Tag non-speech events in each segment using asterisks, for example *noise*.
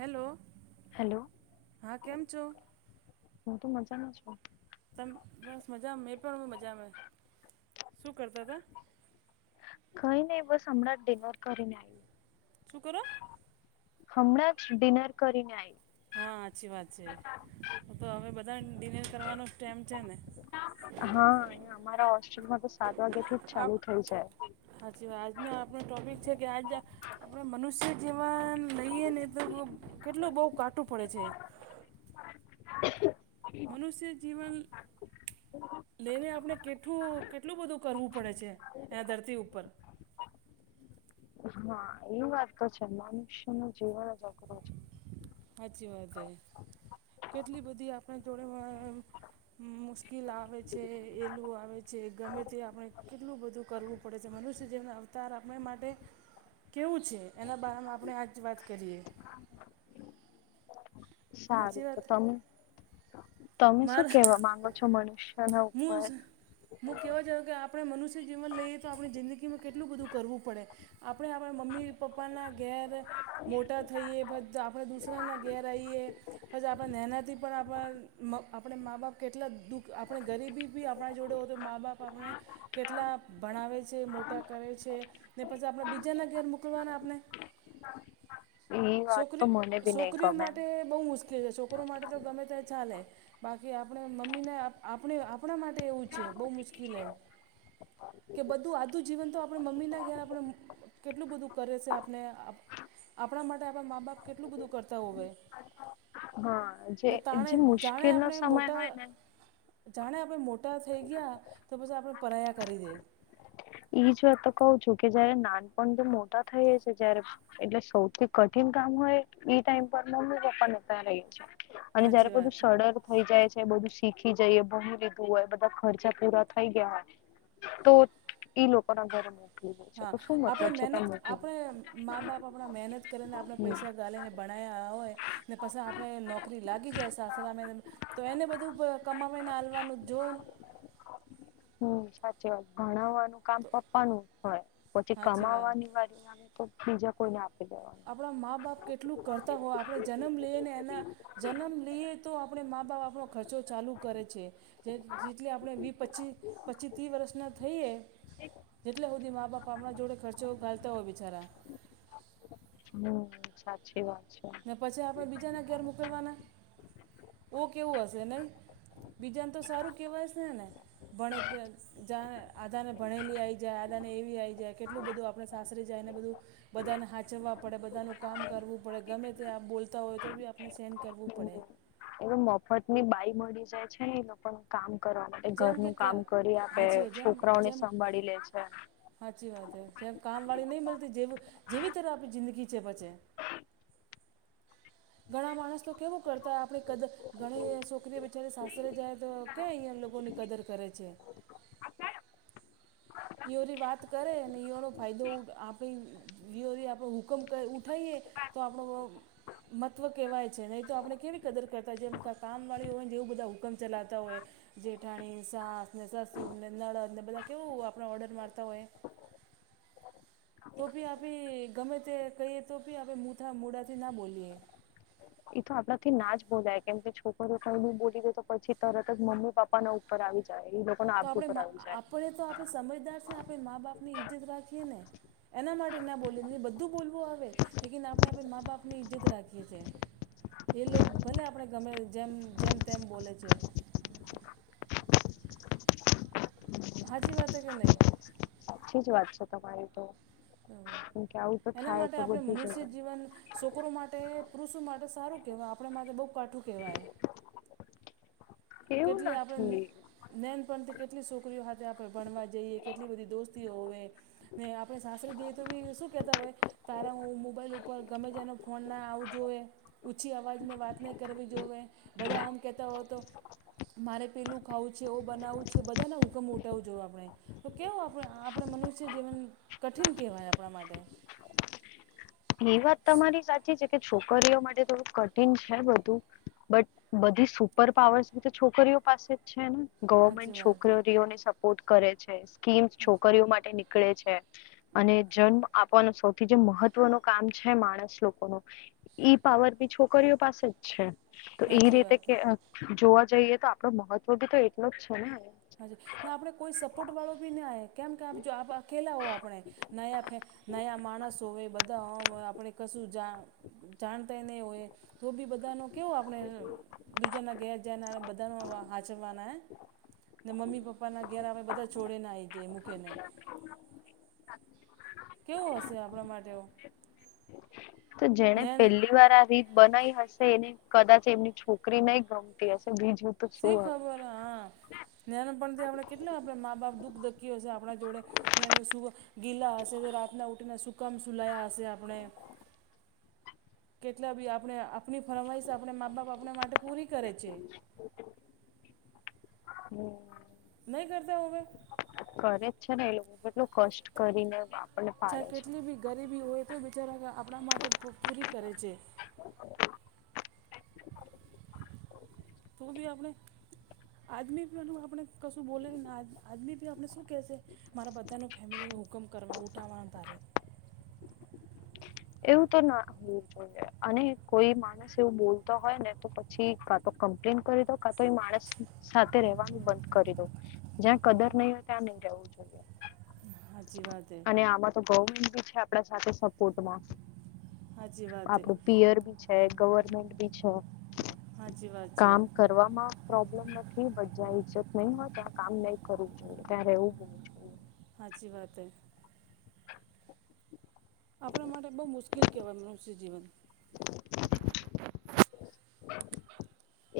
Hello hello હા કેમ છો હું તો મજામાં છું તમ બસ મજા મેં પણ બ મજામે શું કરતા હતા કઈ નઈ બસ હમણાં જ ડિનર કરીને આવી શું કરો હમણાં જ ડિનર કરીને આવી હા સાચી વાત છે, તો હવે બધા ને ડિનર કરવાનો જ ટાઈમ છે ને હા અહિયા અમારા હોસ્ટેલમાં તો સાત વાગ્યા થી જ ચાલુ થઇ જાય હાચી વાત આજનો આપનો ટોપિક છે, કે આજ આપણે મનુષ્ય જીવન લઈએ ને તો કેટલું બહુ કાટું પડે છે, *unintelligible* મનુષ્ય જીવન લઈને આપણે કેટલું કેટલું બધું કરવું પડે છે, એંયા ધરતી ઉપર હા એ વાત તો છે મનુષ્ય નું જીવન અઘરું છે સાચી વાત છે કેટલી બધી આપણે જોડે મુશ્કેલ આવે છે એલું આવે છે ગમે તે આપણે કેટલું બધું કરવુ પડે છે, મનુષ્ય જીવન નુ અવતાર આપણા માટે કેવું છે, એના બારમાં આપણે આજ વાત કરીએ સારું સાચી તો વાત તમે તમે શું કેવા માંગો છો મન મોઝ હું કેવા જઉ કે આપણે મનુષ્ય જીવન લઈએ તો આપણી જિંદગીમાં કેટલું બધું કરવું પડે આપણે આપણા મમ્મી પપ્પાનાં ઘેર મોટા થઈએ પ આપણે દુસરા ઘેર આવીએ પછ, આપણે નેના થી આપ આપે મા બાપ કેટલા દુઃખ આપ આપણે ગરીબી ભી આપણા જોડે તો મા બાપ આપણે કેટલા ભણાવે છે, મોટા કરે છે ને પછી આપણે બીજાના ઘેર મોકલવાના આપણે એ વાત તો છોકરી મને બી નહી છોકરીઓ ગમે માટે બહુ મુશ્કેલ છે છોકરીઓ માટે તો ગમે તે ચાલે બાકી આપણે મમ્મીને આપણે આપણા માટે એવું છે બહુ મુશ્કેલ કે બધું આધું જીવન તો આપણી મમ્મીના ઘેર આપણે કેટલું બધું કરે છે આપણે આપણા માટે આપણા મા બાપ કેટલું બધું કરતા હોયય હા જે ને તણે જે જાણે મુશ્કેલ નો આપણે સમય મોટા હોય ને જાણે આપણે મોટા થઈ ગયા તો પછી આપણે પરાયા કરી દઈ એઈજ વાત તો કહઉ છું કે જયારે નાનપણ તો મોટા થઈ છે જયારે એટલે સૌથી કઠિન કામ હોય ઈ ટાઈમ પર મમ્મી પપ્પા રહી છે અને સાચી જયારે વાત બધું સડર થઈ જાય છે બધું શીખી જઈએ બણું લીધું હોય બધા ખર્ચા પૂરા થઈ ગયા હોય તો ઈ લોકો ના ઘરે મૂકે હા આપણે મહેનત આપણે મા બાપ આપણા મહેનત કરીને આપણે હમ પૈસા ગાલીને ભણયા હોય ને પછી આપણે નોકરી લાગી જાય સાસરા મે તો એને બધું કમાવીને હલવાનું જોન. હમ્મ સાચી વાત ભણાવવાનું કામ પપ્પવાનું હોય પછી સાચી વાત કમાવવાની વારી આવે તો બીજા કોઈને આપ આપણા મા બાપ કેટલું કરતાં હોય આપણે જન્મ લઈએ ને એના જન્મ લઈએ તો આપણે મા બાપ આપણો ખર્ચો ચાલુ કરે છે જે જેટલે આપણે વી પચીસ પચી ત્રી વર્ષના થઈએ જેટલા સુધી મા બાપ આપણાં જોડે ખર્ચો ઘાલતા હોય બિચારા. હમ્મ સાચી વાત છે. ને પછી આપણે બીજાના ઘેર મોકલવાના ઓ કેવું હશે નહી. બીજાને તો સારું કેવાય છે ને ને ભણે કે જા આધાને ભણેલી આવી જાય આધાને એવી આવી જાય કેટલું બધું આપણે સાસરી જાય એને બધું. બધાને હાચરવા પડે બધાનું કામ કરવું. પડે ગમે ત્યાં આપ બોલતા હોય તો બી આપને સેન કરવું પડે. એવ મફત ની બાઈ મળી જાય છે એ લોકો ને. કામ કરવા માટે જેમ કે ઘરનું કામ કા કરી આપે હાચી છોકરાઓને સંભાળી લે છે. હાચી વાત હ જેમ કામવાળી નહીં મળતી જે જેવી તરફ આપણી જિંદગી છે ફછે. ઘણા માણસ તો કેવું કરતા આપે કદર ઘણી છોકરી બિચારી સાસરે સાસરે જાય તો ક્યા અહીંયા એમ લોકોની કદર કરે છે. ઇયોની વાત કરે અને ઈયોનો ફાયદો આપે. વીઓરી આપણો હુકમ કર ઉઠાવએ તો આપણો મહત્ત્વ કહેવાય છે નહીં તો આપણે કેવી કદર કરતા જેમ કામવાળી હોય ને જેવું બધા હુકમ ચલાવતા હોય. જેઠાણી, સાસ ને સસુર ને નળદ ને બધા કેવું આપ ઓર્ડર મારતા હોય. તો બી આપે ગમે તે કહીએ તો આપણે મુથા મોડાથી ના બોલીએ. એ તો આપડા થી ના જ બોલાય કેમ કે છોકરી કઈ બી બોલી દે તો પછી તરત જ મમ્મી પપા પપ્પાના ઉપર આવી જાય એ બધું. તો આપણે આપણે તો આપે સમજદાર છે આપણે મા બાપ ની ઈજ્જત રાખીએ ને. એના માટે ના બોલી બધું બોલવું આવે લેકીન આપણે આપણે મા બાપની ઈજ્જત રાખીએ છીએ. એ લોકો ભલે આપણે ગમે જેમ જેમ તેમ બોલે છે. હાજી વાત કે નહીં. સાચી જ વાત છે તમારી તો. કેમ કે આવું તો એના થાય માટે તો આપણે બધી મનુષ્ય જગ્યાએ જીવન છોકરો માટે તે પુરુષો માટે સારું કહેવાય આપણે માટે બહુ કાઠું કહેવાય. એવું કેટલી આપણે નથી નૈનપણથી કેટલી છોકરીઓ હાથે આપણે ભણવા જઈએ કેટલી બધી દોસ્તીઓ હોવે. ને આપણે સાસરે જઈએ તો બી શું કેતા હોય. તારા હું મોબાઈલ ઉપર ગમે તે એનો ફોન ના આવું જોઈએ. ઊંછી અવાજને વાત નહીં કરવી જોવે બધા આમ કહેતા હો તો. મારે પેલું ખાવું છે એ બનાવું છે બધાના હુકમ ઉઠાવું જોવે આપણે. તો કેવો આપણે આપણે મનુષ્ય જીવન કઠિન કહેવાય આપણા માટે. એ વાત તમારી સાચી છે કે છોકરીઓ માટે થોડુંક કઠિન છે બધું. બટ બધી સુપર પાવર્સ તો છોકરીઓ પાસે જ છે ને. સાચી ગવર્મેન્ટ વાત છોકરીરીઓને સપોર્ટ કરે છે સ્કીમ્સ છોકરીઓ માટે નીકળે છે. અને જન્મ આપવાનું સૌથી જે મહત્વ મહત્વનું કામ છે માણસ લોકોનું ઈ પાવર બી છોકરીઓ પાસે જ છે. તો એ સાચી રીતે વાત કે જોવા જઈએ તો આપડો મહત્વ બી તો એટલો જ છે ને. હા ના આપણે કોઈ સપોર્ટ વાળો બી નાને આવે કેમ કે આપ જો આપ અકેલા હો આપણે. નયા માણસો હોવે બધા ઓમ આપણે કશું જા જાણતા નહીં હોય તો બી બધાનો કેવું આપણે દૂજાના ઘેર જયાના બધાને હાંચવાના હે. ને મ્મી પપ્પાના ઘેર આવે બધા છોડેને આવી જાય મૂકેને. કેવું હશે આપણા માટે ઓ. તો જેને નેન પહેલી વાર આ રીત બનાઈ હશે એને કદાચ એમની છોકરી નહી ગમતી હશે બીજું તો શી શું હવે ખબર હા નાનપણથી આપડણે કેટલા આપણે મા બાપ દુઃખ દકી હો છે આપણા જોડે. સુ ગીલા હશે તો રાતના ઉઠને સુકામ સુલાયા હશે આપણે કેટલા બી આપણે આપણી ફરમાઈશ આપણે મા બાપ આપણા માટે પૂરી કરે છે. હમ. નહી કરતા હોવે. કરે જ છે ને એ લોકો કેટલું કષ્ટ કરીને આપણને ચાહે પાળે છે. કેટલી બી ગરીબી હોય તો બિચારા આપણા માટે પૂરી કરે છે. તું બી આપણે આદમી આપણે કશું બોલેને આદમી આપણે શું કેહેશે મારા બધા ન ફેમિલીને હુકમ કરવા ઉઠાવવાના તારે એવું તો ના હોવું જોઈએ અને કોઈ મા એવું બોલતો હોય ને તો પછી કા તો કમ્પ્લેન કરી દો કા તો એ માણસ સાથે રેવાનું બંધ કરી દો જ્યાં કદર નહી હોય ત્યાં નહી રવું જોઈએ. સાચચી વાત એ. અને આમાં તો ગવર્મેન્ટ બી છે આપ સાથે સપોર્ટમાં. સાચી વાત હે આપડું પીયર બી છે ગવર્મેન્ટ બી છે સાચી વાત છે કામ કર કરવામાં પ્રોબ્લેમ નથી બ જ્યાં ઈજ્જત નહીં હોય ત્યાં કામ નહી કરવું જોઈએ ત્યાં રહેવું બ હાચી વાત હ. આપણા માટે બહુ મુશ્કેલ કહેવાય મનુષ્ય જીવન.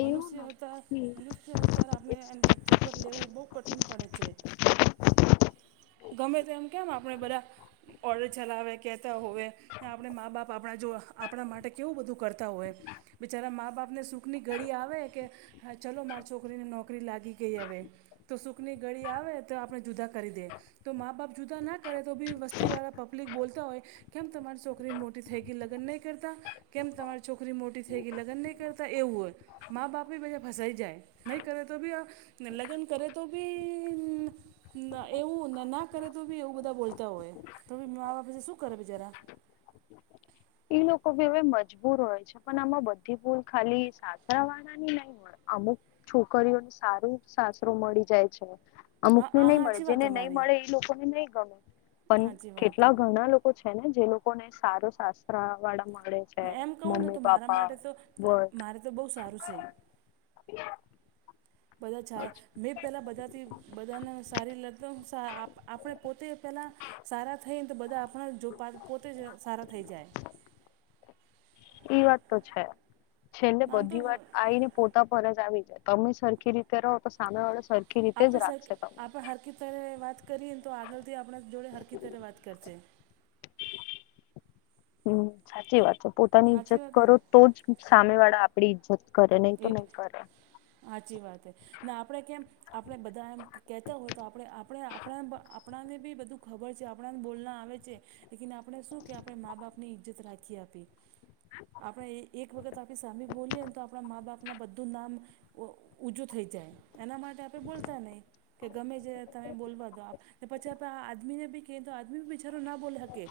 એવું મનુષ્ય અવતાર નથી મનુષ્ય અવતાર એ આપણે એની ધરતી પર લેવું બહુ કઠિન પડે છે. *inaudible* ગમે તે એમ કેમ આપણે બધા ઓડર ચલાવે કહેતા હોય આપણે મા બાપ આપણા જો આપણા માટે કેવું બધું કરતા હોય બિચારા મા બાપને સુખની ઘડી આવે કે હા ચલો મારી છોકરીને નોકરી લાગી ગઈ હવે. તો સુખની ગળી આવે તો આપણે જુદા કરી દે. તો મા બાપ જુદા ના કરે તો બી વસ્તીવાળા પબ્લિક બોલતા હોય કેમ તમારી છોકરી મોટી થઈ ગ લગ્ન નહીં કરતા. કેમ તમારી છોકરી મોટી થઈ ગઈ લગ્ન નહીં કરતા એવું હોય. માા બાપ ભી વજા ફસાાઈ જાય નહી કરે તો ભી નિ લગન કરે તો બી એવું ના કરે તો બી એવું બધા બોલતા હોય તો ભી મા બાપાસે શું કરે બિચારા. ઈ લોકો ભી હવે મજબૂર હોય છે પણ આમાં બધી ભૂલ ખાલી સાસવાળ ની નહી હો અમુક છોકરીઓને સારું સાસરો મળી જાય છે હા અમુકને આ નહી મળે હાચી વાત જેને નહી તમારી મળે એ લોકોને નહી ગમે પણ હાચી વાત કેટલા ઘણા લોકો છે ને જે લોકો ને સારો શસ્ત્ર વાળા મળે છે ને એમ કહું ને તો મમ્મી મારા પાપા માટે તો મારે તો બહુ સારું છે બધા ચ મેં પેલા બધાથી બધાને સારી લ આપણે પોતે પેલા સારા થઈ ને તો બધા આપણા જો પોતે જ સારા થઈ જાય એઈ વાત તો છે છેલે આમ તો બધી વાત આવીને પોતા પર જ આવી જાય તમે સરખી રીતે રહો તો સામે વાળો સરખી રીતે જ રાખશે તમને ત્યારે વાત કરીએને તો આગળથી આપણા જોડે હરકીતરે વાત કરશે હમ સાચી વાત છે પોતાની સાચી ઈજ્જત વાત ને કરો તો જ સામે વાળા આપણી ઈજ્જત કરે નહીં તો એ નહીં કરે સાચી વાત ને આપણે કેમ આપણે બધા એમ કહેતા હોય તો આપણે આપણે આપણે આપણાને બી બધું ખબર છે આપણાને બોલના આવે છે લને આપણે શું કે આપણે મા બાપની ઈજ્જત રાખી આપી આપણે એક વખત આપણી સામી બોલીએ ને તો આપણે આપણા મા બાપના બધું નામ ઊજું થઈ જાય એના માટે આપણે બોલતા નહીં કે ગમે છે તમે બોલવા તોો આપ પછી આદમીને બી ક તો આદમીી ના બોલે હકે.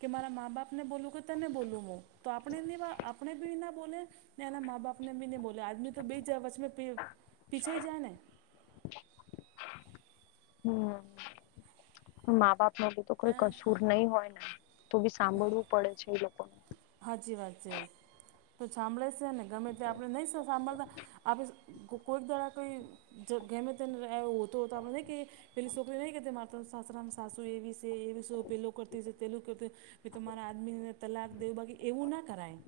કે મારા મા બાપને બોલુ કે તને બોલુ હું તો આપણે આપણે બી ના બોલે ને એના મા બાપ એમને બી ની બોલે આદમી તો બેચ વસ પીછે હ જાય ને. હમ્મ મા બાપ. એમનો બી કોઈ કસૂર નહી હોય ને તો બી સાંભળવું પડે છે એ લોકો. હાચી વાત છે તો સાંભળે છે ને ગમે તે આપણે નહી સાંભળતા આપણે કોઈક દહડા તો જ ઘેમે તને હોતો નઈ કઈએ. પેલી છોકરી નહીં કરતી માર તો સાસરામા સાસુ એવી છે એવી પેલું કરતી છે પેલું કરતી. મે તો મારા આદમીને તલાક દેવ બાકી એવું ના કરાય.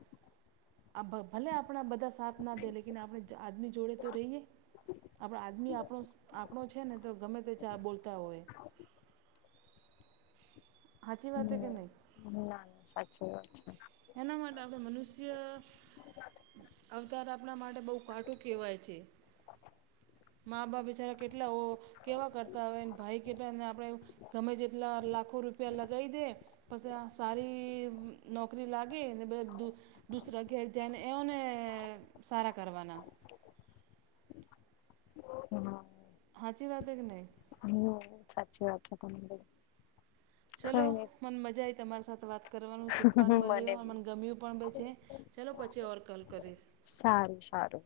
આ ભલે આપણા બધા સાથ ના દે લેકીન આપણે આદમી જોડે તો રહીએ. આપણા આદમી આપણો આપણો છે ને તો ગમે તે ચા બોલતા હોય. હાચી વાતે કે હમ નઇ. સાચી વાત છે. એના માટે આપણે મનુષ્ય અવતાર આપણા માટે બહુ કાટું કહેવાય છે. મા બાપ બચારા કેટલાઓ કેવા કરતા હોય ભાઈ કેટલા ને આપણેે. ગમે જેટલા લાખો રૂપિયા લગાવી દે પછી આ સારી નોક નોકરી લાગે ને દુસરા ઘેર જાયને એઓને સારા કરવાના. હા. હાચી વાત હે કે નહી. હમ્મ સાચી વાત છે તમે. ચલો મન મજા આઈ તમારી સાથે વાત કરવાનું શીખવાનું નઈ મળ્યું બી મને ગમ્યું પણ બછે ચાલો પછી ઓર કોલ કરીશ. સારું સારું.